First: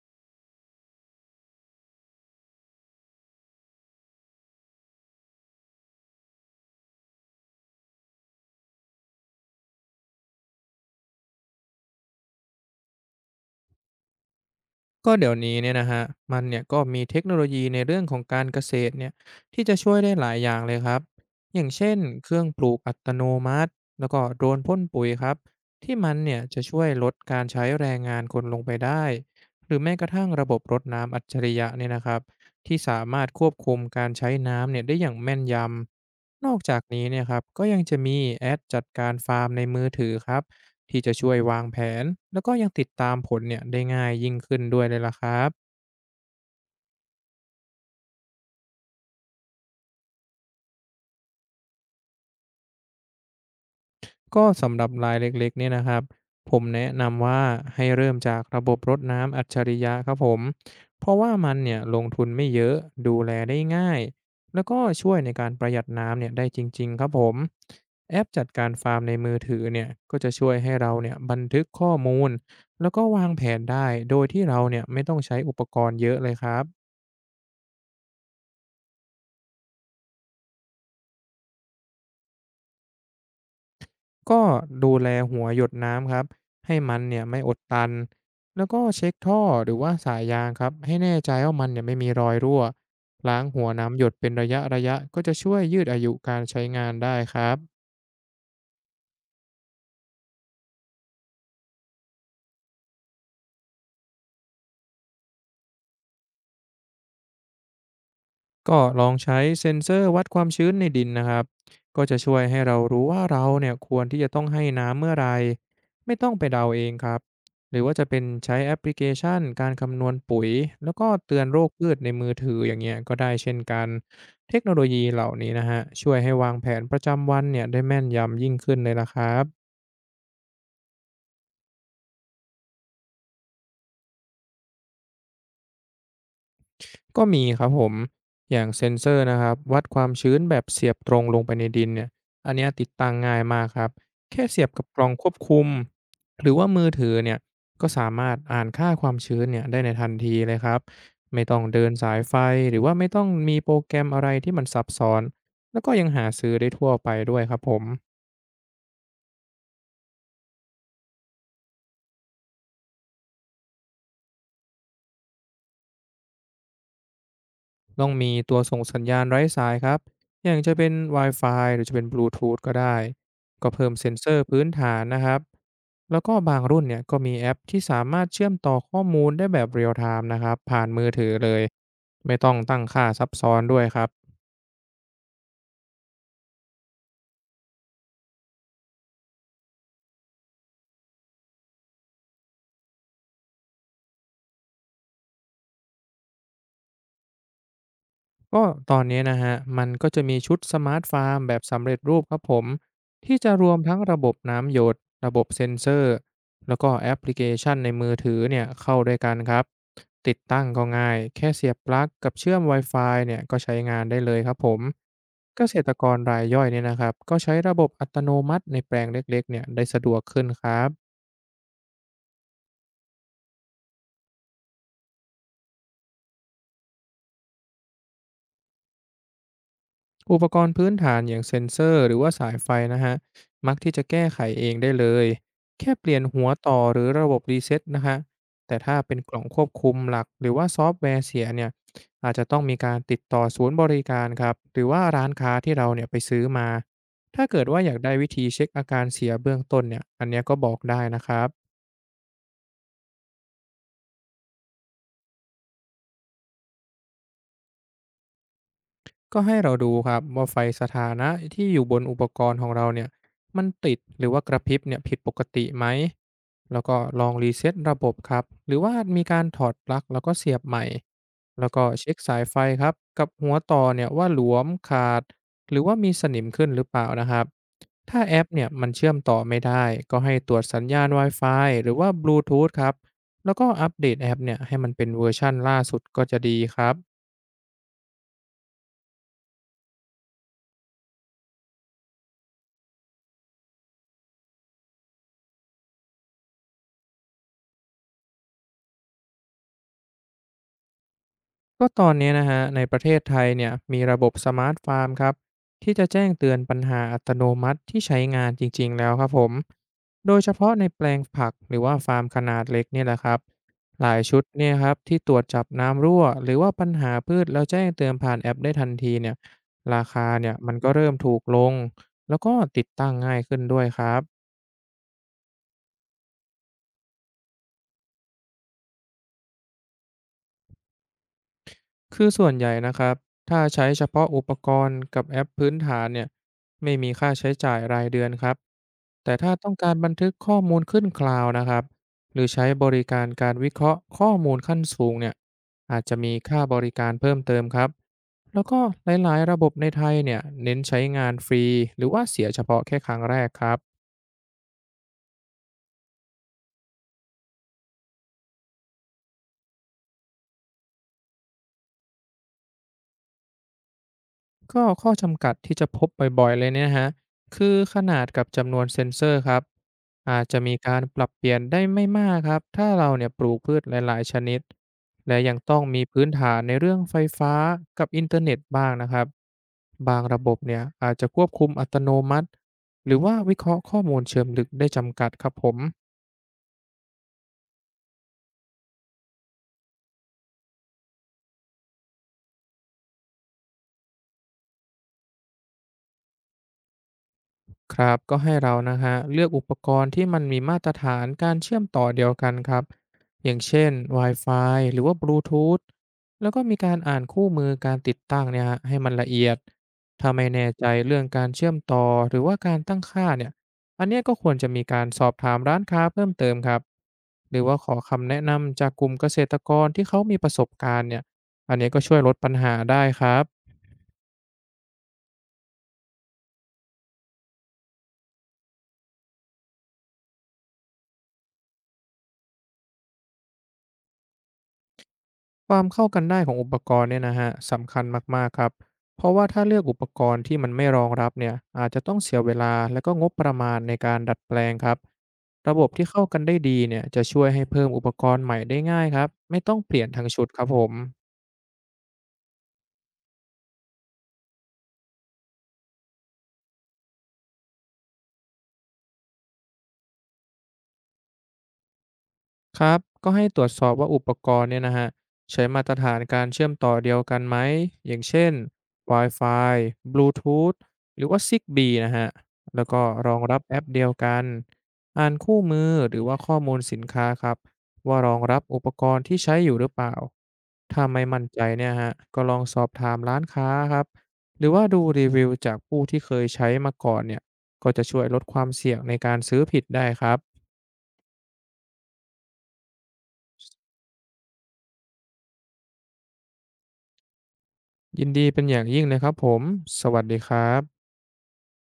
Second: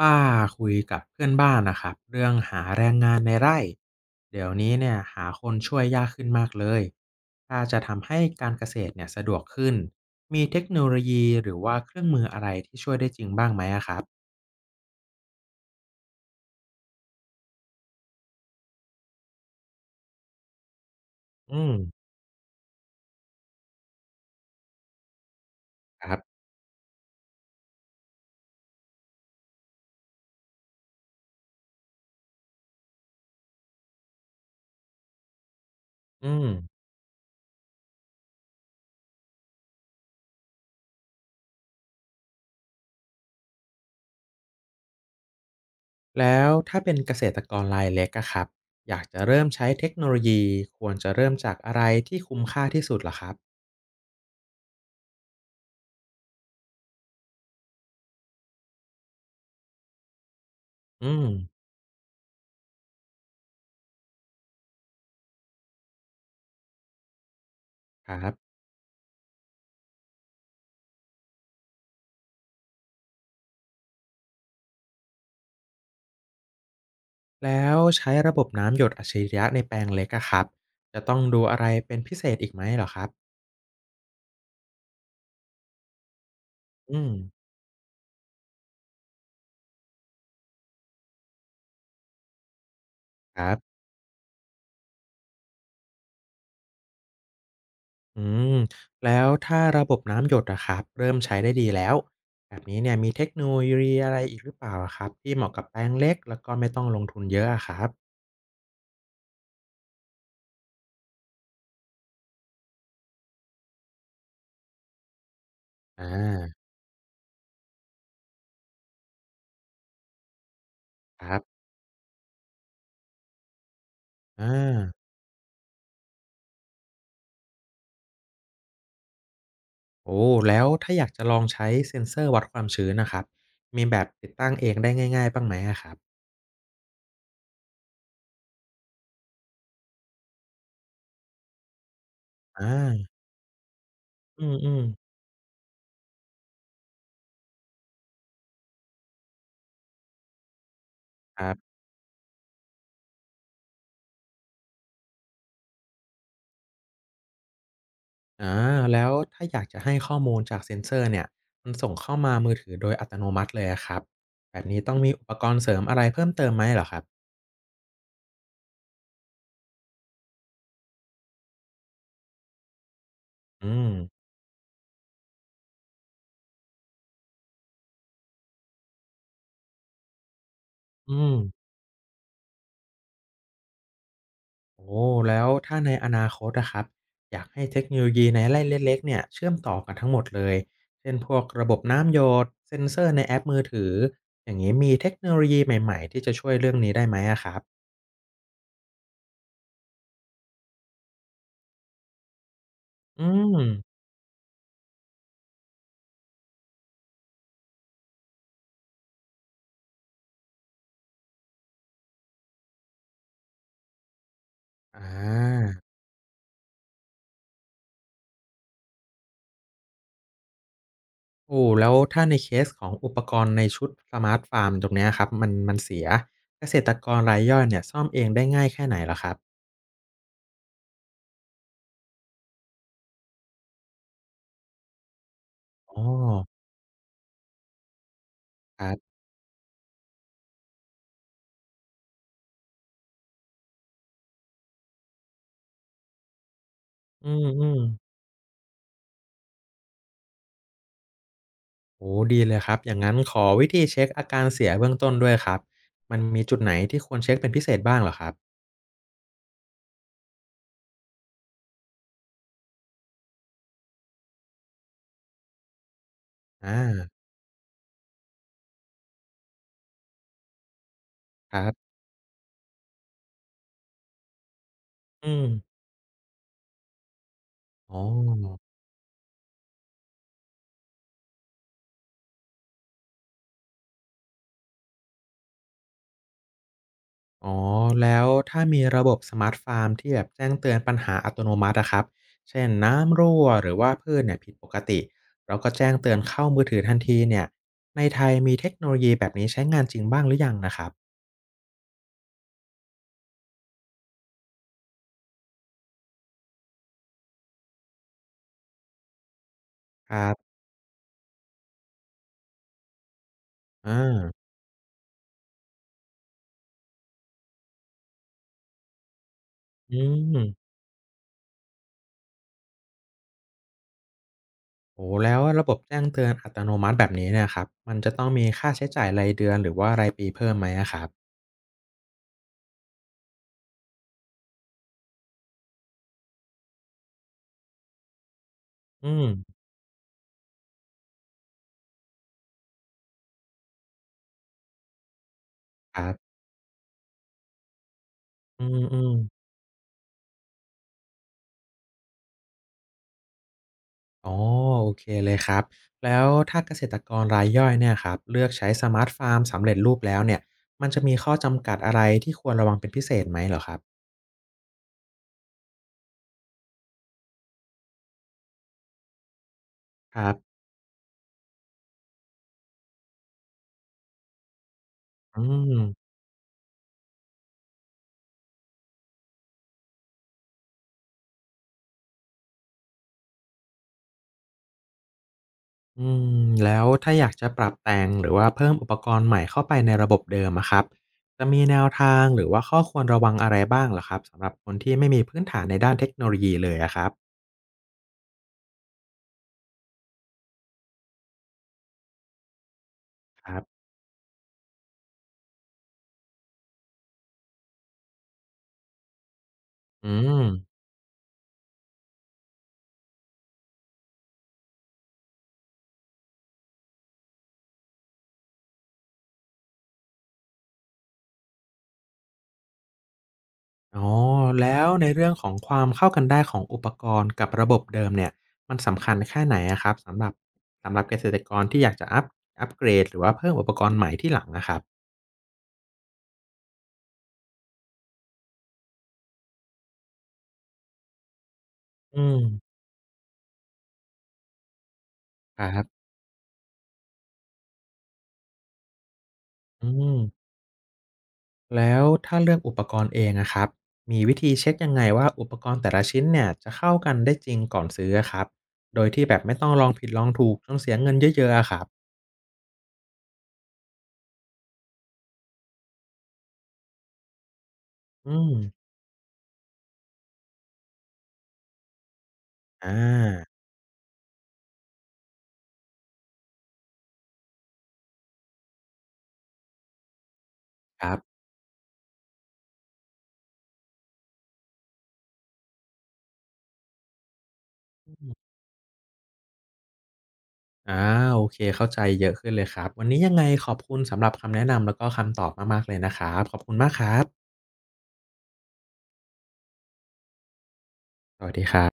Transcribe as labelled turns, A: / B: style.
A: ป้าคุยกับเพื่อนบ้านนะครับเรื่องหาแรงงานในไร่เดี๋ยวนี้เนี่ยหาคนช่วยยากขึ้นมากเลยถ้าจะทำให้การเกษตรเนี่ยสะดวกขึ้นมีเทคโนโลยีหรือว่าเครื่องมืออะไรที่ช่วยได้จริงบ้างไหมอะครับ
B: ก็เดี๋ยวนี้เนี่ยนะฮะมันเนี่ยก็มีเทคโนโลยีในเรื่องของการเกษตรเนี่ยที่จะช่วยได้หลายอย่างเลยครับอ
A: อื
B: ย่าง
A: ม
B: เช่นเครื่องปลูกอัตโนมัติแล้วก็โดรนพ่นปุ๋ยครับที่
A: ค
B: มั
A: รั
B: น
A: บ
B: เนี่ยจะช่วยลดการใช้แรงงานคนลงไปได้หรือแม้กระทั่งระบบรดน้ำอัจฉริยะเนี่ยนะครับที่สามารถควบคุมการใช้น้ำเนี่ยได้อย่างแม่นย
A: อื
B: ำน
A: ม
B: อกจากนี้เนี่ยครับก็ยังจะมีแอดจัดการฟาร์มในมือถือครับ ที่จะช่วยวางแผนแล้วก็ยังติดตามผลเนี่ยได้ง่ายยิ่งขึ้นด้วยเลยล่ะครับ
A: แล้วถ้าเป็นเกษตรกรรายเล็กอะครับอยากจะเริ่มใช้เทคโนโลยีควรจะเริ่มจากอะไรที่คุ้มค่าที่สุดล่ะครับ
B: ก็สำหรับรายเล็กๆเนี่ยนะครับผมแนะนำว่าให้เริ่มจากระบบรดน้ำอัจฉริยะครับผมเพ
A: อื
B: ราะ
A: ม
B: ว่ามันเนี่ยลงทุนไม่เยอะดูแลได้ง่ายแล้วก็ช่วยในการประหยัดน้ำเนี่ยได้จริงๆครับผม
A: ค
B: แอป
A: รับ
B: จัดการฟาร์มในมือถือเนี่ยก็จะช่วยให้เราเนี่ยบันทึกข้อมูลแล้วก็วางแผนได้โดยที่เราเนี่ยไม่ต้องใช้อุปกรณ์เยอะเลยครับ
A: แล้วใช้ระบบน้ำหยดอัจฉริยะในแปลงเล็กอะครับจะต้องดูอะไรเป็นพิเศษอีกไหมเหรอครับ
B: ก็ดูแลหัวหยดน้ำครับให้มัน
A: อืม
B: เนี่ยไม่อดตันแล้วก็เช็คท่อหรือว่าสายยางครับให้แน่ใจว่ามันเนี่ยไม่มีรอยรั่วล้า
A: ค
B: ง
A: รั
B: หัว
A: บ
B: น้ำหยดเป็นระยะก็จะช่วยยืดอายุการใช้งานได้ครับ
A: อืมแล้วถ้าระบบน้ำหยดอะครับเริ่มใช้ได้ดีแล้วแบบนี้เนี่ยมีเทคโนโลยีอะไรอีกหรือเปล่าอะครับที่เหมาะกับแปลงเล็กแล้วก็ไม่ต้องลงทุนเยอะอะครับ
B: ก็ลองใช้เซ็นเซอร์วัดความชื้นในดินนะครับ ก็จะช่วยให้เรารู้ว่าเราเนี่ยควรที่จะต้องให้น้ำเมื่อไหร
A: อา
B: ไม่ต้องไปเดาเองครับหรือว่าจะเป็นใช้แอปพลิเคชันการคำนวณปุ๋ยแล้วก็
A: ค
B: เตื
A: รั
B: อ
A: บ
B: นโรคพืชในมือถืออย่างเงี้ยก็ได้เช่นกัน
A: อ
B: เทคโนโล
A: า
B: ยีเหล่านี้นะฮะช่วยให้วางแผนประจำวันเนี่ยได้แม่นยำยิ่งขึ้นเลยละครับ
A: โอ้แล้วถ้าอยากจะลองใช้เซ็นเซอร์วัดความชื้นนะครับมีแบบติดตั้งเองได้ง่ายๆบ้างไหมอะครับ
B: ก็มีครับผมอย่างเซ็นเซอร์นะครับวัดความชื้นแบบเสียบตรงลงไปในดินเนี่ยอันเนี้ยติด
A: อา
B: ตั้งง่ายมากครับ แค่
A: อืม
B: เสีย
A: อื
B: บ
A: ม
B: กับกล่องควบคุมหรือว่ามือถือเนี่ยก็สามารถอ่านค่าความชื้นเนี่ยได้ในทันทีเลยครับ
A: ค
B: ไม่
A: รั
B: ต้อง
A: บ
B: เดินสายไฟหรือว่าไม่ต้องมีโปรแกรมอะไรที่มันซับซ้อน แล้วก็ยังหาซื้อได้ทั่วไปด้วยครับผม
A: อาแล้วถ้าอยากจะให้ข้อมูลจากเซ็นเซอร์เนี่ยมันส่งเข้ามามือถือโดยอัตโนมัติเลยอะครับแบบนี้ต้องมีอุปกรณ์เสริมอะไรเพิ่มเติมไหมเหรอครับ
B: ต้องมีตัวส่งสัญญาณไร้สายครับ อย่างจะเป็น Wi-Fi หรือจะเป็นบลูทูธก็ได้ ก็
A: อื
B: เพิ่
A: ม
B: มเซ็นเซอร์พื้นฐานนะครับ แล้วก็บางรุ่นเนี่ยก็มีแอปที่สามารถเชื่อมต่อข้อมูลได้แบบเรียลไทม์นะครับ ผ่านมือ
A: อื
B: ถือ
A: ม
B: เลย ไม่ต้องตั้งค่าซับซ้อนด้วยครับ
A: โอ้แล้วถ้าในอนาคตอะครับอยากให้เทคโนโลยีในไล่เล็กๆเนี่ยเชื่อมต่อกันทั้งหมดเลยเช่นพวกระบบน้ำหยดเซ็นเซอร์ในแอปมือถืออย่างงี้มีเทคโนโลยีใหม่ๆที่จะช่วยเรื่องนี้ได้ไหมอะครับ
B: ก็ตอนนี้นะฮะมันก็จะมีชุดสมาร์ตฟาร์มแบบสำเร็จรูปครับผม
A: อื
B: ที่จะ
A: ม
B: รวมทั้งระบบน้ำหยดระบบเซ็นเซอร์แล้วก็แอปพลิเคชันในมือถือเนี่ยเข้าด้วยกันครับติดตั้งก็ง่ายแค่เสียบปลั๊กกับเชื่อม Wi-Fi เนี่ยก็ใช้งานได้เลยครับผม
A: อ
B: เกษ
A: า
B: ตรกรรายย่อยเนี่ยนะครับก็ใช้ระบบอัตโนมัติในแปลงเล็กๆเนี่ยได้สะดวกขึ้นครับ
A: โอ้แล้วถ้าในเคสของอุปกรณ์ในชุดสมาร์ตฟาร์มตรงเนี้ยครับมันเสียเกษตรกรรายย่อยเนี่ยซ่อมเองได้ง่ายแค่ไหนเหรอครับ
B: อุปกรณ์พื้นฐานอย่างเซ็นเซอร์หรือว่าสายไฟนะฮะมักที่จะแก้ไขเองได้เลยแค่
A: อ๋
B: เป
A: อ
B: ลี่ยนหัวต่อหรือระบบรีเซ็ตนะฮะแต่
A: ครั
B: ถ้าเป็
A: บ
B: นกล่องควบคุมหลักหรือว่าซอฟต์แวร์เสียเนี่ยอาจจะต้องมีการติดต่อศูนย์บริการครับหรือว่าร้านค้าที่เราเนี่ยไปซื้อมา
A: อื
B: ถ้าเกิด
A: ม
B: ว่าอยากได้
A: ๆ
B: วิธีเช็คอาการเสียเบื้องต้นเนี่ยอันเนี้ยก็บอกได้นะครับ
A: โอ้โฮดีเลยครับอย่างงั้นขอวิธีเช็คอาการเสียเบื้องต้นด้วยครับมันมีจุดไหนที่ควรเช็กเป็นพิเศษบ้างเหรอครับ
B: ก็ให้เราดูครับว่าไฟสถานะที่อยู่บนอุปกรณ์ของเราเนี่ยมันติดหรือว่ากระพริบเนี่ยผิดปกติไหม
A: อา
B: แล้วก็ลองรีเซ็ตระบบครับหรือว่ามีการถอดปลั๊กแล้วก็เสียบใหม่
A: ครั
B: แล้วก็
A: บ
B: เช็คสายไฟครับกับหัวต่อเนี่ยว่าหลวมขาด
A: อืม
B: หรือว่ามีสนิมขึ้นหรือเปล่านะครับ
A: อ๋อ
B: ถ้าแอปเนี่ยมันเชื่อมต่อไม่ได้ก็ให้ตรวจสัญญาณ Wi-Fi หรือว่า Bluetooth ครับแล้วก็อัปเดตแอปเนี่ยให้มันเป็นเวอร์ชั่นล่าสุดก็จะดีครับ
A: อ๋อแล้วถ้ามีระบบสมาร์ทฟาร์มที่แบบแจ้งเตือนปัญหาอัตโนมัติอะครับเช่นน้ำรั่วหรือว่าพืชเนี่ยผิดปกติเราก็แจ้งเตือนเข้ามือถือทันทีเนี่ยในไทยมีเทคโนโลยีแบบนี้ใช้งานจริงบ้างหรือยังนะครับ
B: ก็ตอนนี้นะฮะในประเทศไทยเนี่ยมีระบบสมาร์ทฟาร์มครับที่จะแจ้งเตือนปัญหาอัตโนมัติที่ใช้งานจริงๆแล้วครับผม
A: ครั
B: โดยเฉ
A: บ
B: พาะในแปลงผักหรือว่าฟาร์มขนาดเล็กเนี่ยแหละครับหลาย
A: อา
B: ชุดเนี่ยครับที่ตรวจจับน้ำรั่วหรือว่าปัญหาพืชแล้วแจ้งเตือนผ่านแอปได้ทันทีเนี่ย
A: อื
B: ราคา
A: ม
B: เนี่ยมันก็เริ่มถูกลงแล้วก็ติดตั้งง่ายขึ้นด้วยครับ
A: โอ้แล้วระบบแจ้งเตือนอัตโนมัติแบบนี้เนี่ยครับมันจะต้องมีค่าใช้จ่ายรายเดือนหรือว่ารายปีเพิ่มไหมอะครับ
B: คือส่วนใหญ่นะครับถ้าใช้เฉพาะอุปกรณ์กับแอปพื้นฐานเนี่ยไม่มีค่าใช้จ่ายรายเดือนครับ
A: อืม
B: แต่ถ้าต้องการบันทึกข้อมูลขึ้นคลาวด์นะครับหรือใช้บริการการวิเคราะห์ข้อมูลขั้นสูงเนี่ย
A: ค
B: อาจ
A: รั
B: จะมี
A: บ
B: ค่าบริการเพิ่มเติมครับแล้
A: อื
B: ว
A: ม
B: ก็
A: อืม
B: หลายๆระบบในไทยเนี่ยเน้นใช้งานฟรีหรือว่าเสียเฉพาะแค่ครั้งแรกครับ
A: อ๋อโอเคเลยครับแล้วถ้าเกษตรกรรายย่อยเนี่ยครับเลือกใช้สมาร์ทฟาร์มสำเร็จรูปแล้วเนี่ยมันจะมีข้อจำกัดอะไรที่ควรระวังเป็นพิเศษไหมเหรอครับ
B: ก็ข้อจำกัดที่จะพบบ่อยๆเลยเนี่ยนะคะคือขนาดกับจำนวนเซนเซอร์ครับ
A: ครั
B: อาจ
A: บ
B: จะมีการปรับเปลี่ยนได้ไม่มากครับถ้าเราเนี่ยปลูกพืชหลายๆชนิดและ
A: อื
B: ยัง
A: ม
B: ต้องมีพื้นฐานในเรื่องไฟฟ้ากับอินเทอร์เน็ตบ้างนะครับบางระบบเนี่ยอาจจะควบคุมอัตโนมัติหรือว่าวิเคราะห์ข้อมูลเชิงลึกได้จำกัดครับผม
A: อืมแล้วถ้าอยากจะปรับแต่งหรือว่าเพิ่มอุปกรณ์ใหม่เข้าไปในระบบเดิมอะครับจะมีแนวทางหรือว่าข้อควรระวังอะไรบ้างเหรอครับสำหรับคนที่ไม่มีพื้นฐานในด้านเทคโนโลยีเลยอะครับ
B: ครับก็ให้เรานะฮะเลือกอุปกรณ์ที่มันมีมาตรฐานการเชื่อมต่อเดียวกันครับอ
A: ค
B: ย่า
A: รั
B: ง
A: บ
B: เช่น Wi-Fi หรือว่า Bluetooth แล้วก็มีการอ่านคู่มือการติดตั้งเนี่ยฮะให้มันละเอียด
A: อื
B: ถ้า
A: ม
B: ไม่แน่ใจเรื่องการเชื่อมต่อหรือว่าการตั้งค่าเนี่ยอันเนี้ยก็ควรจะมีการสอบถามร้านค้าเพิ่มเติมครับหรือว่าขอคำแนะนำจากกลุ่มเกษตรกรที่เขามีประสบการณ์เนี่ยอันเนี้ยก็ช่วยลดปัญหาได้ครับ
A: อ๋อแล้วในเรื่องของความเข้ากันได้ของอุปกรณ์กับระบบเดิมเนี่ยมันสำคัญแค่ไหนอะครับสำหรับสำหรับเกษตรกรที่อยากจะอัปเกรดหรือว่าเพิ่มอุปกรณ์ใหม่ที่หลังอะครับ
B: ความเข้ากันได้ของอุปกรณ์เนี่ยนะฮะสำคัญมากๆครับเพราะว่าถ้าเลือกอุปกรณ์ที่มันไม่รองรับเนี่ยอาจจะต้อง
A: อื
B: เสีย
A: ม
B: เวลาและก็งบประมาณในการดัดแปลงครับระ
A: ค
B: บ
A: รั
B: บ
A: บ
B: ที่เข้ากันได้ดีเนี่ยจะช่วยให้เพิ่มอุปกรณ์ใหม่ได้ง่ายครับไม่ต้อง
A: อื
B: เปลี่ยน
A: ม
B: ทั้งชุดครับผม
A: แล้วถ้าเลือกอุปกรณ์เองอะครับมีวิธีเช็กยังไงว่าอุปกรณ์แต่ละชิ้นเนี่ยจะเข้ากันได้จริงก่อนซื้ออะครับโดยที่แบบไม่ต้องลองผิดลองถูกจนเสียเงินเยอะๆอะครับ
B: ครับก็ให้ตรวจสอบว่าอุปกรณ์เนี่ยนะฮะใช้มาตรฐานการเชื่อมต่อเดียวกันไหมอย่าง
A: อื
B: เช่
A: ม
B: น Wi-Fi Bluetooth หรือว่า Zigbee นะฮะแล้ว
A: อา
B: ก็รองรับแอปเดียวกันอ่านคู่มือหรือว่าข้อมูลสินค้าครับว่ารองรับอุปกรณ์ที่ใช้อยู่หรือเปล่าถ้า
A: ครั
B: ไม่มั่
A: บ
B: นใจเนี่ยฮะก็ลองสอบถามร้านค้าครับหรือว่าดูรีวิวจากผู้ที่เคยใช้มาก่อนเนี่ยก็จะช่วยลดความเสี่ยงในการซื้อผิดได้ครับ
A: อาโอเคเข้าใจเยอะขึ้นเลยครับวันนี้ยังไงขอบคุณสำหรับคำแนะนำแล้วก็คำตอบมากๆเลยนะครับขอบคุณมากครับ
B: ยินดีเป็นอย่างยิ่งเลยครับผม สวัสดีครับ
A: สวัสดีครับ